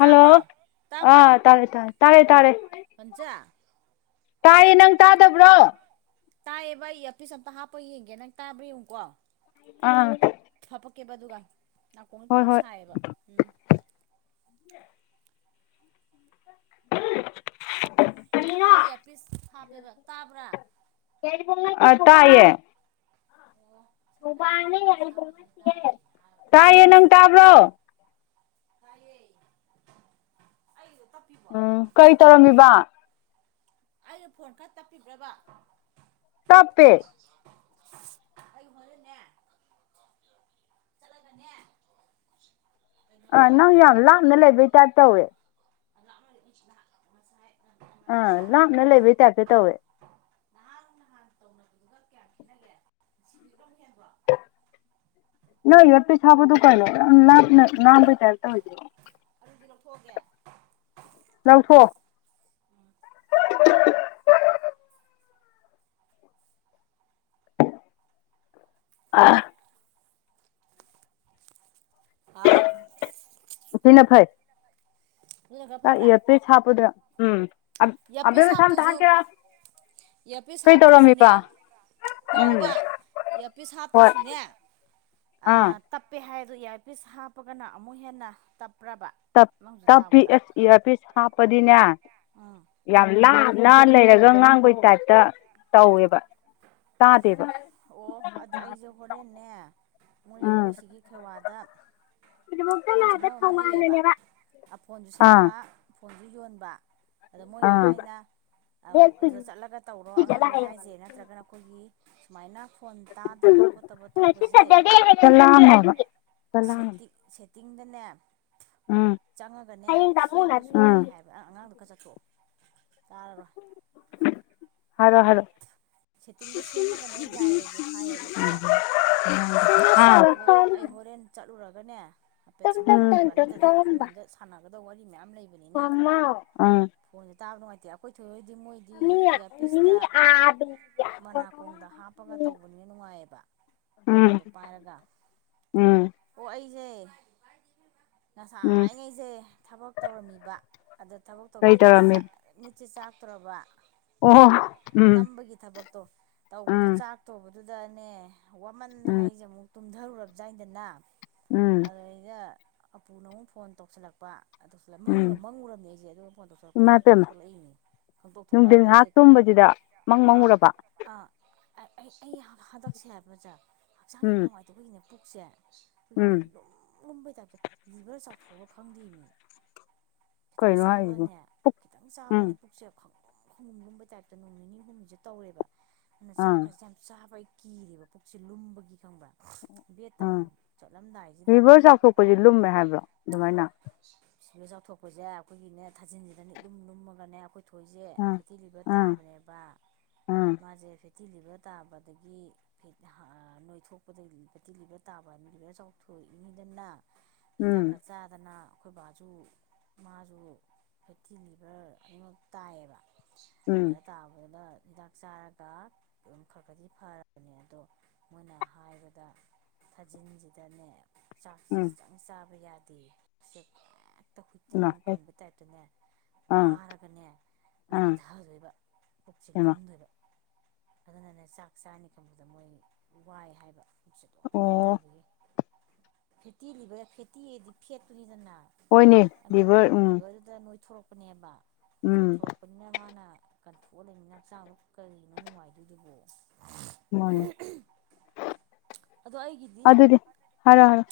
hello ꯇꯥꯕ꯭ꯔꯣ ꯑꯥ ꯇꯥꯔꯦ ꯇꯥꯔꯦ ꯇꯥꯔꯦ ꯇꯥꯔꯦ ꯄꯟꯆꯥ ꯇꯥꯏꯌꯦ ꯅꯪ ꯇꯥꯗꯕ꯭ꯔꯣ ꯇꯥꯏꯌꯦꯕ ꯑꯩ ꯑꯐꯤꯁ ꯑꯝꯇ ꯍꯥꯞꯄ ꯌꯦꯡꯒꯦ ꯅꯪ ꯇꯥꯕ꯭ꯔ ꯌꯦꯡꯨꯀꯣ ꯑꯥ ꯆꯀꯦꯕ ꯑꯗꯨꯒ ꯅꯥꯀꯣꯡꯗ ꯍꯣꯏ ꯐꯣꯟ ꯁꯥꯏꯌꯦꯕ ꯎꯝ ꯎ [unintelligible] ꯑꯩ ꯑꯦ ꯄꯤꯁ ꯍꯥꯞꯄꯦꯕ ꯇꯥꯕ꯭ꯔꯥ ꯑ ꯇꯥꯏꯌꯦ ꯑꯣ ꯃꯣꯏꯅ ꯕꯥ ꯍꯥꯟꯒꯩ ꯏꯌꯥꯔꯄꯤꯁ ꯍꯥꯞꯄꯁꯤꯅ ꯇꯥꯗꯦꯅ ꯍꯥꯏꯔꯨꯕ ꯇꯥꯏꯌꯦꯦ ꯅꯪ ꯇꯥꯕ꯭ꯔꯣ ꯇꯥꯏꯌꯦ ꯑꯩꯖꯦ ꯎꯝ ꯀꯔꯤ ꯇꯧꯔꯝꯃꯤꯕ ꯑꯩꯅ ꯐꯣꯟ ꯈꯔ ꯇꯞꯄꯤꯕ꯭ꯔꯕ ꯇꯞꯄꯦ ꯑꯩ ꯍꯣꯔꯦꯟꯅꯦ ꯆꯠꯂꯒꯅꯦ ꯑꯥ ꯀꯩꯅꯣꯗ ꯅꯪ ꯌꯥꯝꯅ ꯂꯩꯕꯩ ꯇꯥꯏꯄ ꯇꯧꯋꯦ [unintelligible] ꯉꯁꯥꯏ ꯑꯥ ꯉꯔꯥꯡ ꯅꯍꯥꯟ ꯂꯥꯞꯅ ꯇꯧꯕꯗꯣ ꯂꯩꯕꯩ ꯇꯥꯏꯞꯇ ꯇꯧꯋꯦ ꯅꯍꯥꯟ ꯅꯍꯥꯟ ꯇꯧꯅꯕꯗꯨ ꯂꯨꯄꯥ ꯀꯥꯌꯥ ꯄꯤꯅꯒꯦ [unintelligible] ꯅꯪ ꯏꯌꯔꯄꯤꯁ ꯍꯥꯞꯄꯗꯨ ꯀꯩꯅꯣ ꯌꯥꯝ ꯂꯥꯞꯅ ꯉꯥꯡꯕꯩ ꯇꯥꯏꯄ ꯇꯧꯋꯦ ꯑꯗꯨꯗꯤ ꯂꯧꯊꯣꯛꯑꯒꯦ ꯂꯧꯊꯣꯛꯑꯣ ꯑꯥ ꯍꯥꯎ ꯑꯗꯨꯅ ꯈꯔ ꯀꯥꯏ ꯐꯕ꯭ꯔꯥ ꯏꯌꯔꯄꯤꯁ ꯍꯥꯞꯄꯗ ꯎꯝ ꯑꯕꯦꯝꯃꯥ ꯁꯝ ꯑꯝꯇꯥ ꯍꯦꯠꯀꯦ ꯂꯥꯎ ꯏꯌꯔꯄꯤꯁ ꯍꯥꯞꯇ꯭ꯔꯥꯁꯨꯅꯦ ꯎꯝ ꯇꯥꯎꯋꯣꯕ ꯏꯌꯔꯄꯤꯁ ꯍꯣꯏ ꯍꯥꯞꯇ꯭ꯔꯁꯨꯅꯦ ꯑ ꯑꯥ ꯇꯞꯄꯦ ꯍꯥꯏ ꯑꯗꯨ ꯏꯌꯔꯄꯤꯁ ꯍꯥꯞꯄꯒꯅ ꯑꯃꯨꯛ ꯍꯦꯟꯅ ꯇꯞ ꯇꯞꯄꯤ ꯑꯦꯁ ꯏꯌꯥꯔꯄꯤꯁ ꯍꯥꯞꯄꯗꯤꯅꯦ ꯎꯝ ꯌꯥꯝ ꯂꯥ ꯅꯥ ꯂꯩꯔꯒ ꯉꯥꯡꯕꯩ ꯇꯥꯏꯞꯇ ꯇꯧꯋꯦꯕ ꯇꯥꯗꯦꯕ ꯑꯣ ꯑꯗꯥ ꯑꯩꯁꯨ ꯍꯣꯔꯦꯟꯅꯦ ꯃꯣꯏ ꯎꯝ ꯑꯩꯈꯣꯏ ꯁꯤꯒꯤ ꯈꯦꯋꯥꯗ ꯐꯣꯟ ꯁꯦꯝꯐꯝ ꯑꯃ ꯂꯩꯌꯦꯕ ꯊꯧꯕꯥꯜꯅꯅꯦꯕ ꯐꯣꯟꯁꯨ ꯑꯥ ꯁꯦꯝꯕ ꯐꯣꯟꯁꯨ ꯌꯣꯟꯕ ꯑꯗ ꯃꯣꯏꯅ ꯑꯥ ꯍꯥꯏꯅ ꯑꯗꯨꯗ ꯆꯠꯂꯒ ꯇꯧꯔꯣ ꯑꯉꯥꯡꯈꯩꯅ ꯍꯥꯏꯁꯦ ꯅꯠꯇ꯭ꯔꯒꯅ ꯑꯩꯈꯣꯏꯒꯤ ꯁꯨꯃꯥꯏꯅ ꯐꯣꯟ ꯇꯥꯗꯕ ꯈꯣꯠꯇꯕ ꯉꯁꯤ ꯁꯦꯇꯔꯗꯦ ꯑꯝꯇ ꯂꯥꯡꯅꯣꯕ ꯁꯦꯇꯤꯡ ꯁꯇꯤꯡꯗꯅꯦ ꯎꯝ ꯆꯪꯉꯒꯅꯦ ꯍꯌꯦꯡ ꯇꯥꯃꯣꯅ ꯁꯦꯝꯕꯁꯨ ꯎꯝ ꯌꯥꯏ ꯍꯥꯏꯕ ꯑ ꯑꯉꯥꯡꯗꯨ ꯈꯔ ꯆꯠꯊꯣꯛꯑꯣ ꯇꯥꯔꯔꯣꯏ ꯍꯥꯏꯔꯛꯑꯣ ꯁꯦꯠꯇꯤꯡꯗ ꯁꯦꯝꯃꯒꯅꯦ ꯌꯥꯏꯌꯦꯁꯨ ꯍꯥꯏꯔꯛꯑꯣ ꯍꯥꯏꯌꯦꯕꯀꯣ ꯑ ꯑꯗꯣ [unintelligible] ꯑꯩ ꯍꯣꯔꯦꯟ ꯆꯠꯂꯨꯔꯒꯅꯦ ꯍꯥꯏꯐꯦꯠ ꯁꯦꯝꯍꯜꯂꯒꯦꯕ ꯅꯠꯇꯗꯤ ꯐꯣꯟꯗ ꯁꯥꯟꯅꯒꯗꯧ ꯋꯥꯔꯤ ꯃꯌꯥꯝ ꯂꯩꯕꯅꯤꯅ ꯃꯥꯃꯥ ꯎꯝ ꯐꯣꯟꯁꯦ ꯇꯥꯕ ꯅꯨꯡꯉꯥꯏꯇꯦ ꯑꯩꯈꯣꯏ ꯊꯣꯏꯣꯏꯗꯤ ꯃꯣꯏꯗꯤ ꯏꯌꯥꯔꯄꯤꯁꯇ ꯃꯅꯥꯀꯣꯡꯗ ꯍꯥꯞꯄꯒ ꯇꯧꯕꯅꯤꯅ ꯅꯨꯡꯉꯥꯏꯌꯦꯕ ꯎꯝ ꯐꯣꯟꯗꯣ ꯄꯥꯏꯔꯒ ꯎꯝ ꯑꯣ ꯑꯩꯁꯦ ꯎꯝ ꯉꯁꯥꯏꯉꯩꯁꯦ ꯊꯕꯛ ꯇꯧꯔꯝꯃꯤꯕ ꯑꯗꯣ ꯊꯕꯛ ꯇꯧꯕ ꯀꯩ ꯇꯧꯔꯝꯃꯤ ꯃꯤꯠꯁꯦ ꯁꯤ ꯆꯥꯛꯇꯣꯔꯕ ꯑꯣ ꯎꯝ ꯊꯕꯛꯇꯣ ꯇꯧꯕꯗꯣ ꯎꯝ ꯆꯥꯛ ꯊꯣꯕꯗꯨꯗꯅꯦ ꯋꯥꯃꯟꯗꯅ ꯎꯝ ꯑꯩꯁꯦ ꯑꯃꯨꯛ ꯇꯨꯝꯊꯔꯨꯔꯕ ꯖꯥꯠꯅꯔꯗꯅ ꯎꯝ ꯑꯗꯩꯗ ꯍꯥꯞꯄꯨꯅ ꯑꯃꯨꯛ ꯐꯣꯟ ꯇꯧꯁꯜꯂꯛꯄ ꯃꯪꯒ ꯎꯝ ꯃꯪꯉꯨꯔꯔꯕꯅꯤ ꯑꯩꯁꯦ ꯑꯗꯨꯒ ꯐꯣꯟ ꯏꯃꯥ ꯇꯧꯁꯜꯂꯛꯄꯗꯒꯤ ꯃꯤꯀꯞ ꯄꯦꯝꯃ ꯊꯣꯛꯂꯛꯏꯅꯦ ꯈꯪꯇꯣꯛ ꯅꯨꯡꯊꯤꯟ ꯊꯣꯛꯂꯛꯑꯒ ꯑꯩꯁꯦ ꯉꯥꯏꯍꯥꯛ ꯇꯨꯝꯕꯁꯤꯗ ꯃꯪ ꯑꯥ ꯃꯪꯉꯨꯔꯕ ꯑꯥ ꯑꯩ ꯑꯩ ꯍꯟꯗꯛꯁꯦ ꯍꯥꯏꯕꯁꯦ ꯍꯛꯆꯥꯡ ꯌꯥꯝ ꯎꯝ ꯅꯨꯡꯉꯥꯏꯇꯕꯒꯤꯅꯦ ꯄꯨꯛꯁꯦ ꯑꯩꯈꯣꯏꯒꯤꯅꯦ ꯎꯝ ꯂꯨꯝ ꯂꯨꯝꯕꯩ ꯇꯥꯏꯞꯇ ꯂꯤꯚꯔ ꯆꯥꯎꯊꯣꯛꯑ ꯈꯪꯗꯦꯅꯦ ꯈꯤꯇꯪ ꯀꯩꯅꯣ ꯍꯥꯏꯁꯤꯕꯨ ꯆꯥꯕꯗꯅꯦ ꯈꯤꯇꯪ ꯎꯝ ꯆꯥꯕꯗꯅꯦ ꯄꯨꯛꯁꯦ ꯈꯪꯂꯨꯝ ꯈꯪꯂꯨꯝ ꯂꯨꯝꯕ ꯇꯥꯏꯞꯇ ꯅꯣꯡ ꯅꯤꯅꯤ ꯍꯨꯝꯅꯤꯁꯦ ꯇꯧꯔꯦꯕ ꯑꯗꯨꯅ ꯑꯥ ꯆꯥꯛꯀꯁꯦ ꯌꯥꯝ ꯆꯥꯕ ꯀꯤꯔꯕ ꯄꯨꯛꯁꯦ ꯂꯨꯝꯕꯒꯤ ꯈꯪꯕ꯭ꯔꯥ ꯕꯦꯠ ꯇꯝ ꯑꯥ ꯆꯠꯂꯝꯗꯥꯏꯁꯤꯗ ꯂꯤꯚꯔ ꯆꯥꯎꯊꯣꯛꯄꯁꯤ ꯂꯨꯝꯃꯦ ꯍꯥꯏꯕ꯭ꯔꯣ ꯑꯗꯨꯃꯥꯏꯅ ꯁꯤꯗ ꯆꯥꯎꯊꯣꯛꯄꯁꯦ ꯑꯩꯈꯣꯏꯒꯤꯅꯦ ꯊꯥꯖꯤꯟꯁꯤꯗꯅꯦ ꯂꯨꯝ ꯂꯨꯝꯃꯒꯅꯦ ꯑꯩꯈꯣꯏ ꯊꯣꯏꯁꯦ ꯑꯥ ꯐꯦꯠꯇꯤ ꯂꯤꯚꯔ ꯑꯥ ꯇꯥꯕꯅꯦꯕ ꯑꯥ ꯃꯥꯖꯦ ꯐꯦꯠꯇꯤ ꯂꯤꯚꯔ ꯇꯥꯕꯗꯒꯤ ꯅꯣꯏ ꯊꯣꯛꯄꯗꯒꯤ ꯐꯦꯠꯇꯤ ꯂꯤꯚꯔ ꯇꯥꯕ ꯂꯤꯚꯔ ꯆꯥꯎꯊꯣꯛ ꯑꯩꯈꯣꯏꯅꯤꯗꯨꯅ ꯎꯝ ꯍꯤꯗꯥꯛꯀ ꯆꯥꯗꯅ ꯑꯈꯣꯏ ꯕꯥꯁꯨ ꯃꯥꯁꯨ ꯐꯦꯠꯇꯤ ꯂꯤꯚꯔ ꯑꯅꯤꯃꯛ ꯇꯥꯏꯌꯦꯕ ꯎꯝ ꯑꯗ ꯇꯥꯕꯗ ꯍꯤꯗꯥꯛ ꯆꯥꯔꯒ ꯑꯗꯨꯝ ꯈꯔ ꯈꯗꯤ ꯐꯔꯕꯅꯦ ꯑꯗꯣ ꯃꯣꯏꯅ ꯍꯥꯏꯕꯗ ꯊꯥꯖꯤꯟꯁꯤꯗꯅꯦ ꯆꯥꯛꯁꯤ ꯎꯝ ꯆꯪ ꯆꯥꯕ ꯌꯥꯗꯦ ꯏꯃꯥ ꯍꯨꯏꯠꯇ꯭ꯔꯤꯃꯨꯛ ꯀꯪꯕꯩ ꯇꯥꯥꯢꯄꯇꯅꯦ ꯑꯥ ꯋꯥꯔꯒꯅꯦ ꯑꯥ ꯂꯨꯝꯊꯗꯣꯏꯕ ꯁꯤ ꯍꯩꯃꯥ ꯂꯨꯝꯗꯣꯏꯕ ꯑꯗꯨꯅꯅꯦ ꯆꯥꯛ ꯆꯥꯅꯤ ꯈꯪꯕꯗ ꯃꯣꯏ ꯋꯥꯏ ꯍꯥꯏꯕ ꯑꯗꯨꯝ ꯂꯨꯝ ꯑꯣ ꯂꯩꯕꯒꯤ ꯐꯦꯠꯇꯤ ꯂꯤꯚꯔ ꯐꯦꯠꯇꯤꯗꯤ ꯐꯦꯠꯇꯨꯅꯤꯗꯅ ꯍꯣꯏꯅꯦ ꯔꯤꯚꯔ ꯑꯅꯣꯏꯕꯗꯣ ꯎꯝ ꯂꯤꯚꯔꯗꯨꯗ ꯅꯣꯏꯊꯣꯔꯛꯄꯅꯦꯕ ꯎꯝ ꯆꯥꯎꯊꯣꯔꯛꯄꯅꯤꯅ ꯃꯥꯅ ꯀꯪꯊꯣꯛꯑ ꯂꯩꯃꯤꯅ ꯍꯛꯆꯥꯡꯗ ꯀꯔꯤꯅꯣ ꯅꯨꯡꯉꯥꯏꯗꯣꯏꯗꯨꯕꯣ ꯃꯅꯤ ꯑꯗꯣ ꯑꯩꯒꯤꯗꯤ ꯑꯗꯨꯗꯤ ꯍꯥꯔꯣ ꯍꯥꯔꯣ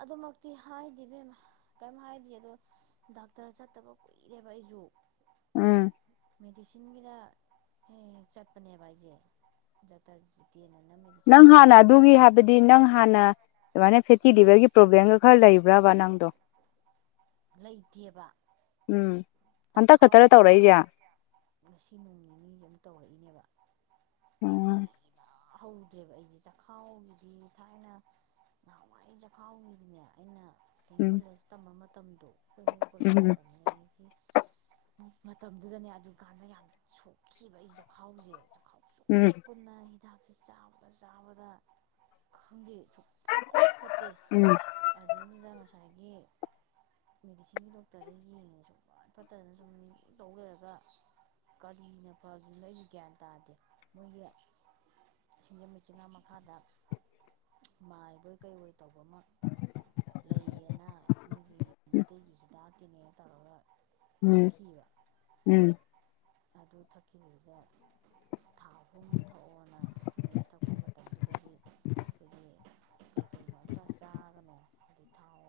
ꯑꯗꯨꯃꯛꯇꯤ ꯍꯥꯏꯗꯦ ꯢꯕꯦꯝꯃ ꯀꯩꯝ ꯍꯥꯏꯗꯤꯌꯦ ꯑꯗꯣ ꯗꯥꯛꯇꯔ ꯆꯠꯇꯕ ꯀꯨꯏꯔꯦꯕ ꯑꯩꯁꯨ ꯎꯝ ꯃꯦꯗꯤꯁꯤꯟꯒꯤꯗ ꯍꯦꯛ ꯍꯦꯛ ꯆꯠꯄꯅꯦꯕ ꯑꯩꯁꯦ ꯗꯥꯛꯇꯔ ꯖꯤꯇꯦꯟꯅ ꯅꯪ ꯍꯥꯟꯅ ꯑꯗꯨꯒꯤ ꯍꯥꯏꯕꯗꯤ ꯅꯪ ꯍꯥꯟꯅ ꯑꯗꯨꯃꯥꯏꯅ ꯐꯦꯠꯇꯤ ꯂꯤꯚꯔꯒꯤ ꯄ꯭ꯔꯣꯕ꯭ꯂꯦꯝꯒ ꯈꯔ ꯂꯩꯕ꯭ꯔꯥꯕ ꯅꯪꯗꯣ ꯂꯩꯇꯦꯕ ꯎꯝ ꯍꯟꯇꯛ ꯆꯈꯥꯎ ꯈꯛꯇꯔ ꯇꯧꯔꯛꯏꯁꯦ ꯉꯁꯤ ꯅꯣꯡ ꯅꯤꯅꯤ ꯁꯤꯗ ꯑꯃ ꯇꯧꯔꯛꯏꯅꯦꯕ ꯎꯝ ꯍꯧꯗ꯭ꯔꯦꯕ ꯑꯩꯁꯦ ꯆꯥꯛꯈꯥꯎꯒꯤꯗꯤ ꯊꯥꯏꯅ ꯅꯍꯥꯟꯋꯥꯏ ꯆꯈꯥꯎꯒꯤꯗꯤꯅꯦ ꯑꯩꯅ ꯗꯦꯝ ꯎꯝ ꯀꯣꯂꯦꯖ ꯇꯝꯕ ꯃꯇꯝꯗꯣ ꯗꯦꯝ ꯎꯝ ꯀꯣꯂꯦꯁꯇ ꯅꯦꯗꯤ ꯃꯇꯝꯗꯨꯗꯅꯦ ꯑꯗꯨꯀꯥꯟꯗ ꯌꯥꯝꯅ ꯁꯣꯛꯈꯤꯕ ꯑꯩ ꯆꯈꯥꯎꯁꯦ ꯆꯈꯥꯎꯁꯨ ꯎꯝ ꯄꯨꯟꯅ ꯍꯤꯗꯥꯛꯁꯦ ꯆꯥꯕꯗ ꯆꯥꯕꯗ ꯈꯪꯗꯦ ꯁꯨꯡꯐꯠ ꯐꯠꯇꯦ ꯎꯝ ꯑꯗꯨꯅ ꯉꯁꯥꯏꯒꯤ ꯃꯦꯗꯤꯁꯤꯟꯒꯤ ꯗꯣꯛꯇꯔꯗ ꯌꯦꯡꯉꯁꯨ ꯐꯠꯇꯗꯅ ꯁꯨꯝ ꯇꯧ ꯂꯩꯔꯒ ꯀꯔꯤ ꯅꯦꯄꯥꯂꯤꯅꯣ ꯑꯩꯁꯨ ꯒ꯭ꯌꯥꯟ ꯇꯥꯗꯦ ꯅꯣꯏꯒꯤ ꯁꯤꯡꯖꯃꯩ ꯆꯤꯡꯉꯅꯥꯃꯈꯥꯗ ꯃꯥꯏꯕꯣꯏ ꯀꯩꯑꯣꯏ ꯇꯧꯕ ꯑꯃ ꯂꯩꯌꯦꯅ ꯃꯣꯏꯒꯤ ꯃꯩꯇꯩꯒꯤ ꯍꯤꯗꯥꯛꯀꯤꯅꯦ ꯇꯧꯔꯒ ꯎꯝ ꯊꯛꯈꯤꯕ ꯎꯝ ꯑꯗꯨ ꯊꯛꯈꯤꯕꯗ ꯊꯥ ꯑꯍꯨꯝ ꯊꯣꯛꯑꯣꯅ ꯃꯣꯏꯅ ꯊꯛꯄ ꯃꯇꯝꯗꯨꯗꯗꯤ ꯑꯈꯣꯏꯒꯤ ꯀꯩꯀꯩ ꯀꯝꯇ ꯆꯥꯒꯅꯣ ꯍꯥꯏꯗꯤ ꯊꯥꯎ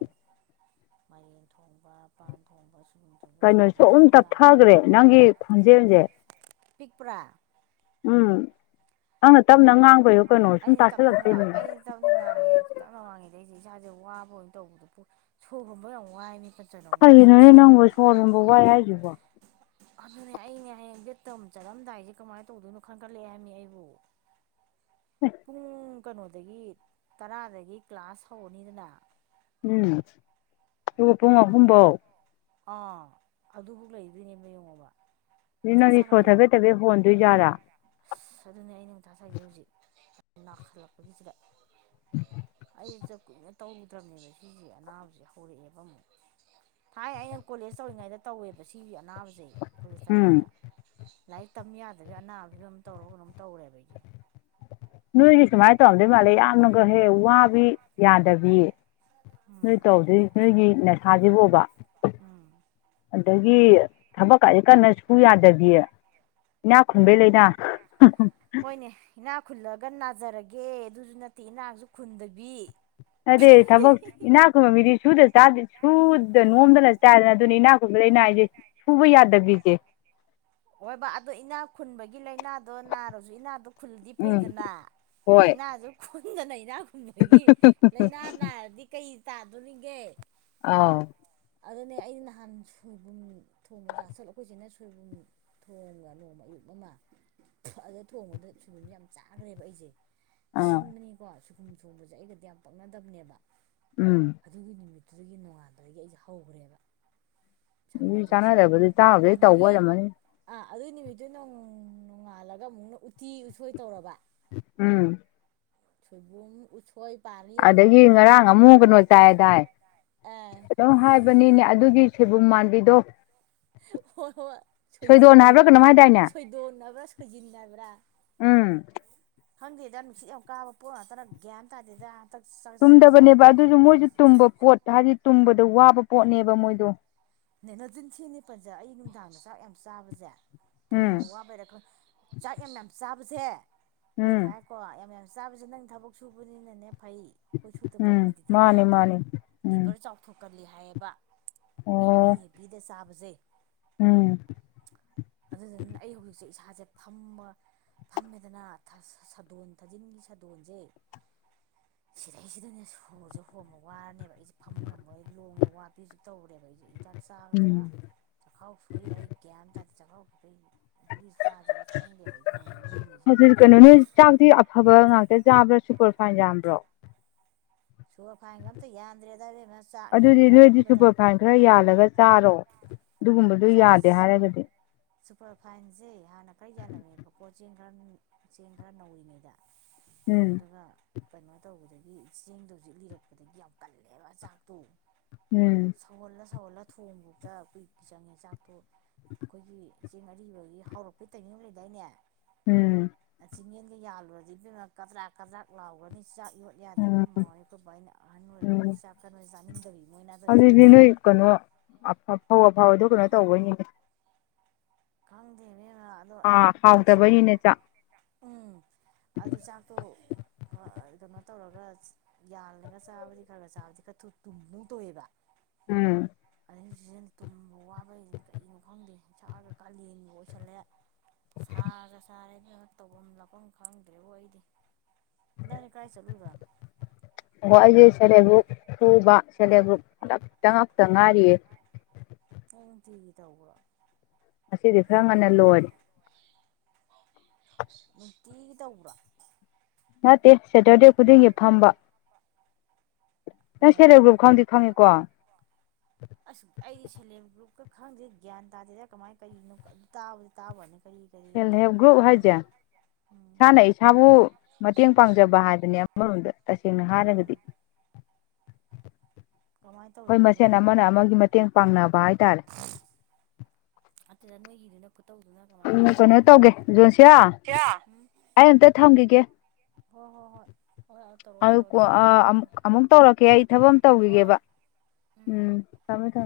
ꯃꯥꯢꯔꯦꯟ ꯊꯣꯡꯕ ꯄꯥꯟ ꯊꯣꯡꯕ ꯁꯣꯏꯕꯨꯝ ꯊꯣꯡꯕ ꯀꯩꯅꯣꯁꯨ ꯁꯨꯝꯕꯁꯦ ꯑꯗꯨꯝ ꯑꯝꯇ ꯆꯥꯕ ꯌꯥꯗꯦ ꯇꯞꯊꯈ꯭ꯔꯦ ꯅꯪꯒꯤ ꯈꯣꯟꯖꯦꯜꯁꯦ ꯄꯤꯛꯄ꯭ꯔꯥ ꯎꯝ ꯅꯪꯅ ꯇꯞꯅ ꯉꯥꯡꯕꯩꯔꯣ ꯀꯩꯅꯣ ꯁꯨꯝ ꯑꯩꯅ ꯇꯞꯅ ꯇꯥꯁꯜꯂꯛꯇꯣꯏꯅꯦ ꯑꯩꯩꯅ ꯇꯞꯅ ꯉꯥꯡꯉꯦ ꯇꯞꯅ ꯉꯥꯡꯉꯤ ꯁꯤ ꯏꯁꯥꯁꯦ ꯋꯥꯕ ꯑꯣꯏꯅ ꯇꯧꯕꯗ ꯁꯣꯔ ꯈꯣꯟꯕ ꯌꯥꯝ ꯋꯥꯏꯅꯦ ꯀꯩꯒꯤꯅꯣ ꯅꯪꯕꯣ ꯁꯣꯔ ꯍꯣꯟꯕ ꯋꯥꯢ ꯍꯥꯏꯖꯤꯕꯣ ꯑꯗꯨꯅꯦ ꯑꯩꯅꯦ ꯍꯌꯦꯡ ꯕꯦꯠ ꯇꯝ ꯆꯠꯔꯝꯗꯥꯏꯁꯦ ꯀꯃꯥꯏꯅ ꯇꯧꯗꯣꯏꯅꯣ ꯈꯟꯒꯠꯂꯛꯑꯦ ꯍꯥꯏꯕꯃꯤ ꯑꯩꯕꯨ [unintelligible] ꯀꯩꯅꯣꯗꯒꯤ ꯇꯔꯥꯗꯒꯤ ꯀ꯭ꯂꯥꯁ ꯍꯧꯔꯅꯤꯗꯅ ꯎꯝ ꯑꯗꯨꯒ ꯄꯨꯨꯝ ꯑꯍꯨꯝꯕꯧ ꯑꯥ ꯑꯗꯨꯕꯧ ꯂꯩꯗꯣꯏꯅꯦꯕ ꯌꯦꯡꯉꯣꯕ ꯑꯗꯨ ꯃꯊꯥ ꯅꯪꯗꯤ ꯁꯣꯔ ꯁꯥꯒꯠꯂꯦꯕ ꯊꯕꯦꯠ ꯊꯕꯦꯠ ꯍꯣꯟꯗꯣꯏꯖꯥꯔꯥ ꯑꯁ ꯑꯗꯨꯅꯦ ꯑꯩꯅ ꯃꯊꯥ ꯁꯥꯢꯖꯦ ꯍꯧꯖꯤꯛ ꯅꯥꯈꯜꯂꯛꯄꯁꯤꯗ [unintelligible] ꯑꯌꯨꯛꯇ ꯀꯨꯏꯅ ꯇꯧꯔꯨꯗꯕꯅꯦꯕ ꯁꯤꯁꯦ ꯑꯅꯥꯕꯁꯤꯦ ꯍꯧꯔꯛꯑꯦꯕ ꯑꯃꯨꯛ ꯊꯥꯏ ꯑꯩꯅ ꯀꯣꯂꯦꯖ ꯇꯧꯔꯤꯉꯩꯗ ꯇꯧꯋꯦꯕ ꯁꯤ ꯅꯥꯎꯖꯩ ꯀꯂꯤꯁ ꯎꯝ ꯇꯃꯤꯅꯦꯗ ꯂꯥꯏꯔꯤꯛ ꯇꯝ ꯌꯥꯗꯕ ꯑꯅꯥꯕ ꯐꯤꯕꯝ ꯇꯧꯔꯒ ꯀꯩꯅꯣꯝ ꯇꯧꯔꯦꯕ ꯑꯩꯗꯤ ꯅꯣꯏꯒꯤ ꯁꯨꯃꯥꯏꯅ ꯇꯧꯔꯝꯗꯣꯏ ꯃꯥꯜꯂꯦ ꯌꯥꯝꯅꯒ ꯍꯦ ꯋꯥꯕꯤ ꯌꯥꯗꯕꯤ ꯎꯝ ꯅꯣꯏ ꯇꯧꯗꯣꯏ ꯅꯣꯏꯒꯤ ꯅꯁꯥꯁꯤꯕꯣꯕ ꯎꯝ ꯑꯗꯒꯤ ꯊꯕꯛ ꯀ ꯀꯟꯅ ꯁꯨ ꯌꯥꯗꯕꯤꯌꯦ ꯏꯅꯥ ꯈꯨꯝꯕꯩ ꯍꯣꯏ ꯂꯩꯅꯥ ꯒ ꯅꯥꯖꯔꯒꯦ ꯑꯗꯨꯁꯨ ꯅꯠꯇꯦ ꯏꯅꯥꯍꯁꯨ ꯈꯨꯟꯗꯕꯤ ꯑꯗꯨꯗꯩ ꯊꯕꯛ ꯏꯅꯥꯛ ꯈꯨꯟꯕ ꯃꯤꯗꯤ ꯁꯨꯗ ꯆꯥꯗꯦ ꯁꯨꯗ ꯅꯣꯝꯗꯅ ꯆꯥꯗ ꯑꯗꯨꯅꯤ ꯏꯅꯥꯛ ꯈꯨꯨꯝꯕꯗꯅꯥ ꯎꯝ ꯍꯥꯏꯁꯦ ꯁꯨꯕ ꯌꯥꯗꯕꯤꯁꯦ ꯍꯣꯏꯕ ꯑꯗꯨꯣ ꯏꯅꯥ ꯈꯨꯟꯕꯒꯤ ꯒꯤ ꯂꯥꯏꯅꯥꯗꯣ ꯅꯥꯔꯁꯨ ꯏꯅꯥꯗꯣ ꯈꯨꯜꯗꯤ ꯎꯝ ꯐꯩꯗꯅ ꯍꯣꯏ ꯏꯅꯥꯁꯨ ꯈꯨꯟꯗꯅ ꯏ ꯗꯒꯤ ꯂꯥꯏꯅꯥ ꯅꯥꯔꯗꯤ ꯀꯩ ꯇꯥꯗꯣꯏꯅꯤꯒꯦ ꯑꯥ ꯑꯗꯨꯅꯦ ꯑꯩ ꯅꯍꯥꯟ ꯁꯣꯏꯕꯨꯝ ꯊꯣꯡꯅ ꯆꯥꯥꯁꯠꯂ ꯑꯩꯈꯣꯏꯁꯤꯅ ꯁꯣꯏꯕꯨꯝ ꯊꯣꯡꯉ ꯅꯣꯡꯃ ꯑꯌꯨꯛ ꯑꯃ ꯑꯗꯨꯗ ꯊꯣꯡꯕꯗ ꯁꯣꯏꯕꯨꯝꯁꯦ ꯌꯥꯝ ꯆꯥꯈ꯭ꯔꯦꯕ ꯑꯩꯁꯦ ꯑꯥ ꯁꯤꯟꯕꯅꯤꯀꯣ ꯁꯨꯒꯨꯝ ꯊꯣꯡꯕꯁꯦ ꯑꯩꯒꯗꯤ ꯌꯥꯝ ꯄꯛꯅꯗꯕꯅꯦꯕ ꯎꯝ ꯑꯗꯨꯒꯤ ꯅꯨꯃꯤꯠꯇ ꯑꯗꯨꯒꯤ ꯅꯣꯡꯉꯥꯜꯥꯟꯕꯗꯒꯤ ꯑꯩꯁꯦ ꯍꯧꯈ꯭ꯔꯦꯕ ꯏꯁꯥ ꯑꯗꯨ ꯅꯨꯡꯉꯥꯏꯇꯕꯁꯦ ꯆꯥꯟꯅꯗꯕꯗꯤ ꯆꯥꯕꯗꯩ ꯇꯧꯕ ꯑꯣꯏꯔꯝꯃꯅꯤ ꯑꯗꯨꯏ ꯅꯨꯃꯤꯠꯇꯨ ꯅ ꯅꯣꯡꯉꯥꯜꯂꯒ ꯑꯃꯨꯛꯅ ꯎꯇꯤ ꯎꯁꯣꯏ ꯇꯧꯔꯕ ꯎꯝ ꯁ ꯎꯆ ꯑꯗꯒꯤ ꯉꯔꯥꯡ ꯑꯃꯨꯛ ꯀꯩꯅꯣ ꯆꯥꯏꯗꯥꯏ ꯑꯥ ꯑꯗꯨꯝ ꯍꯥꯏꯕꯅꯤꯅꯦ ꯑꯗꯨꯒꯤ ꯁꯣꯏꯕꯨꯝ ꯃꯥꯟꯕꯤꯗꯣ ꯍꯣꯏ ꯍꯣꯏ ꯁꯣꯏꯗꯣꯟ ꯁꯣꯏꯖꯤꯟꯗꯣ ꯍꯥꯏꯕ꯭ꯔꯥ ꯀꯩꯅꯣꯝ ꯍꯥꯏꯗꯥꯏꯅꯦ ꯁꯣꯏꯗꯣꯛꯅꯕ꯭ꯔꯥ ꯁꯣꯏꯖꯤꯟꯅꯕ꯭ꯔꯥ ꯎꯝ ꯈꯪꯗꯦꯗ ꯅꯨꯡꯁꯤꯠ ꯌꯥꯝ ꯀꯥꯕ ꯄꯣꯠ ꯉꯥꯛꯇꯅ ꯒ꯭ꯌꯥꯟ ꯇꯥꯦꯗ ꯇꯨꯝꯗꯕꯅꯦꯕ ꯑꯗꯨꯁꯨ ꯃꯣꯏꯁꯨ ꯇꯨꯝꯕ ꯄꯣꯠ ꯍꯥꯏꯗꯤ ꯇꯨꯝꯕꯗꯣ ꯋꯥꯕ ꯄꯣꯠꯅꯦꯕ ꯃꯣꯏꯗꯣ ꯅꯦ ꯅꯆꯤꯟ ꯊꯤꯅꯤ ꯄꯟꯖ ꯑꯩ ꯅꯨꯡꯗꯥꯡꯗ ꯆꯥꯛ ꯌꯥꯝ ꯆꯥꯕꯁꯦ ꯇꯨꯝꯕ ꯎꯝ ꯋꯥꯕꯩꯔ ꯆꯥꯛ ꯌꯥꯝ ꯌꯥꯝ ꯆꯥꯕꯁꯦ ꯑꯩ ꯎꯝ ꯈꯥꯏꯀꯣ ꯌꯥꯝ ꯌꯥꯝ ꯆꯥꯁꯦ ꯅꯪ ꯊꯕꯛ ꯁꯨꯕꯅꯤꯅꯅꯦ ꯐꯩ ꯑꯩꯈꯣꯏ ꯁꯨꯗꯕ ꯎꯝ ꯑꯩꯈꯣꯏꯗꯗꯤꯅꯦ ꯃꯥꯅꯦ ꯃꯥꯅꯦ ꯎꯝ ꯂꯤꯚꯔ ꯆꯥꯎꯊꯣꯛꯀꯜꯂꯤ ꯍꯥꯏꯌꯦꯕ ꯍꯦꯕꯤ ꯑꯣ ꯍꯦꯕꯤꯗ ꯆꯥꯕꯁꯦ ꯎꯝ ꯑꯗꯨꯗꯅ ꯑꯩ ꯍꯧꯖꯤꯛꯁꯦ ꯏꯁꯥꯁꯦ ꯐꯝꯃ ꯐꯝꯃꯦꯗꯅ ꯁꯥꯗꯣꯟ ꯊꯥꯖꯤꯟꯒꯤ ꯁꯥꯗꯣꯟꯁꯦ [unintelligible] ꯁꯤꯔꯩꯁꯤꯗꯅꯦ ꯁꯣꯔꯁꯨꯦ ꯍꯣꯡꯕ ꯋꯥꯔꯅꯦꯕ ꯑꯩꯁꯦ ꯐꯝꯕ ꯉꯝꯕ ꯂꯣꯡꯉꯦ ꯋꯥ ꯄꯤ ꯍꯧꯖꯤꯛ ꯇꯧꯔꯨꯔꯦꯕ ꯍꯤꯗꯥꯛ ꯎꯝ ꯆꯥꯒꯗ꯭ꯔꯥ ꯆꯈꯥꯎ ꯁꯨꯏꯔ ꯑꯩ ꯒ꯭ꯌꯥꯟ ꯇꯥꯗ ꯆꯈꯥꯎ ꯐꯨꯏ ꯄꯂꯤꯁ ꯆꯥꯖꯔꯄꯪꯒꯕꯅꯤꯁ ꯑ ꯆꯕ꯭ꯔꯣ ꯁꯨꯄꯔ ꯐꯥꯏꯟ ꯆꯕ꯭ꯔꯣ ꯁꯣꯔ ꯐꯥꯏꯒ ꯑꯝꯇ ꯌꯥꯟꯗ꯭ꯔꯦꯗꯔ ꯉ ꯆꯥꯛꯅꯤꯅ ꯑꯗꯨꯗꯤ ꯅꯣꯏꯗꯤ ꯀꯟꯕꯗ ꯑꯗꯨꯒꯗꯨꯒꯨꯝꯕ ꯆꯥꯛ ꯁꯨꯄꯔ ꯐꯥꯏꯟꯁꯦ ꯍꯥꯟꯅ ꯀꯔꯤ ꯌꯥꯜꯂꯝꯃꯦꯕ ꯀꯣꯆ ꯆꯦꯡ ꯈꯔ ꯆꯦꯡ ꯈꯔ ꯅꯧꯔꯤꯉꯩꯗ ꯎꯝ ꯑꯗꯨꯒ ꯀꯩꯅꯣ ꯇꯧꯕꯗꯒꯤ ꯆꯦꯡꯗꯣ ꯍꯧꯖꯤꯛ ꯂꯤꯔꯛꯄꯗꯒꯤ ꯌꯥꯝ ꯀꯜꯂꯦꯕ ꯆꯥꯛꯇꯣ ꯎꯝ ꯊꯧꯍꯜꯂ ꯊꯣꯡꯕꯗ ꯀꯨꯏ ꯆꯪꯉꯦ ꯆꯥꯛꯇꯨ ꯑꯩꯈꯣꯏꯒꯤ ꯏꯦꯡ ꯑꯔꯤꯕꯒꯤ ꯍꯧꯥꯎꯔꯛꯄꯩ ꯇꯧꯩꯅꯣ ꯎꯝ ꯂꯩꯗꯥꯏꯅꯦꯤꯡ ꯌꯦ ꯌꯥꯜꯂꯨꯔꯗꯤ ꯀꯗ꯭ꯔꯥꯛ ꯀꯗ꯭ꯔꯥꯛ ꯂꯥꯎꯒꯅꯤ ꯆꯥꯛ ꯌꯣꯠ ꯌꯥꯗꯦ ꯎꯝ ꯑꯩꯈꯣꯏ ꯃꯃꯣꯏ ꯑꯩꯈꯣꯏꯕꯨꯕꯥ ꯑꯩꯅ ꯑꯍꯟ ꯎꯝ ꯑꯣꯏꯔꯛꯄꯒꯤ ꯆꯥꯛ ꯀꯩꯅꯣ ꯆꯥꯅꯤꯡꯗꯕꯤ ꯃꯣꯏꯅꯗꯣꯏꯁꯦ ꯐꯧ ꯑꯐꯥꯎ ꯑꯗꯨ ꯀꯩꯅꯣ ꯇꯧꯕꯣꯏꯅꯤꯅꯦ ꯀꯪꯗꯅꯦ ꯑꯥ ꯍꯥꯎꯗꯕꯅꯤꯅꯦ ꯆꯥꯛ ꯎꯝ ꯑꯗꯨ ꯆꯥꯛꯇꯣ ꯀꯩꯅꯣ ꯇꯧꯔꯒ ꯌꯥꯜꯂꯒ ꯆꯥꯕꯗꯤ ꯈꯔ ꯈꯔ ꯆꯥꯕꯗꯤ ꯈꯔ ꯊꯨ ꯇꯨꯝꯗꯧ ꯇꯣꯏꯑꯦꯕ ꯎꯝ ꯑꯩ ꯍꯧꯛ ꯇꯨꯝꯕ ꯋꯥꯕꯩꯁꯤ ꯀꯩꯅꯣ ꯈꯪꯗꯦ ꯁꯥꯥꯒ ꯀꯥꯂꯦꯟꯒꯤ ꯑꯣꯏꯁꯜꯂꯦ ꯁꯥꯔꯦ ꯁꯔꯦ ꯅ ꯇꯧꯐꯝ ꯂꯥꯛꯐꯝ ꯈꯪꯗ꯭ꯔꯦꯕꯣ ꯑꯩꯗꯤ ꯅꯪ ꯀꯥꯏ ꯆꯠꯂꯨꯗꯅꯣ ꯑꯣꯣꯏ ꯑꯩꯁꯦ ꯁꯦꯜꯐ ꯍꯦꯜꯞ ꯒ꯭ꯔꯨꯞ ꯄꯨꯕ ꯁꯦꯜꯐ ꯍꯦꯜꯞ ꯒ꯭ꯔꯨꯞ ꯑꯃꯛꯇ ꯉꯥꯛꯇ ꯉꯥꯏꯔꯤꯌꯦ [unintelligible] ꯑꯩ ꯅꯨꯡꯇꯤꯒꯤ ꯇꯧꯕ꯭ꯔꯣ ꯉꯗꯤ ꯈꯔ ꯉꯟꯅ ꯂꯣꯏꯔꯦ ꯅꯨꯡꯇꯤꯒꯤ ꯇꯧꯕ꯭ꯔꯥ ꯅꯠꯇꯦ ꯁꯦꯇꯔꯗꯦ ꯈꯨꯗꯤꯡꯒꯤ ꯐꯝꯕ ꯅꯪ ꯁꯦꯜꯞ ꯑꯣ ꯍꯦꯜꯞ ꯒ꯭ꯔꯨꯞ ꯈꯕꯗꯤ ꯐꯪꯉꯦꯀꯣ ꯑꯁ ꯑꯩꯗꯤ ꯁꯦꯜꯐ ꯍꯦꯜꯞ ꯒ꯭ꯔꯨꯞꯀ ꯈꯪꯗꯦ ꯒ꯭ꯌꯥꯟ ꯇꯥꯗꯦꯗ ꯀꯃꯥꯏꯅ ꯀꯔꯤꯅꯣ ꯇꯥꯕꯗꯤ ꯇꯥꯕꯅꯤ ꯀꯔꯤ ꯀꯔꯤ ꯁꯦꯜꯐ ꯍꯦꯜꯞ ꯇꯧꯒꯦ ꯒ꯭ꯔꯨꯞ ꯈꯣꯠꯀꯦ ꯍꯥꯏꯁꯦ ꯑꯗ ꯏꯁꯥꯅ ꯏꯁꯥꯕꯨ ꯃꯇꯦꯡ ꯄꯥꯡꯖꯕ ꯍꯥꯏꯕꯅꯦ ꯑꯃꯔꯣꯝꯗ ꯇꯁꯦꯡꯅ ꯎꯝ ꯍꯥꯏꯔꯒꯗꯤ [unintelligible] ꯀꯃꯥꯏꯅ ꯍꯣꯏ ꯇꯧꯔꯤꯕ ꯃꯁꯦꯟ ꯑꯃꯅ ꯅꯣꯏꯒꯤꯅꯣ ꯑꯃꯒꯤ ꯃꯇꯦꯡ ꯄꯥꯡꯅꯕ ꯍꯥꯏꯇꯥꯔꯦ ꯑꯗ ꯅꯣꯏꯗꯅ ꯎꯝ ꯀꯩꯅꯣ ꯇꯧꯒꯦ ꯖꯣꯟꯁꯤꯌꯥ ꯎꯝ ꯑꯩ ꯑꯝꯇ ꯊꯝꯈꯤꯒꯦ ꯍꯣꯏ ꯍꯣꯏ ꯍꯣꯏ ꯍꯣꯏ ꯇꯧꯔꯣ [unintelligible] ꯑꯗꯨ ꯇꯧꯔꯣ ꯑꯗꯨꯒ ꯑꯃꯨꯛ ꯎꯝ ꯑꯃꯨꯛ ꯇꯧꯔꯛꯀꯦ ꯑꯩ ꯊꯕꯛ ꯑꯃ ꯍꯣꯏ ꯇꯧꯈꯤꯒꯦꯕ ꯍꯣꯏ ꯎꯝ ꯇꯃ ꯊ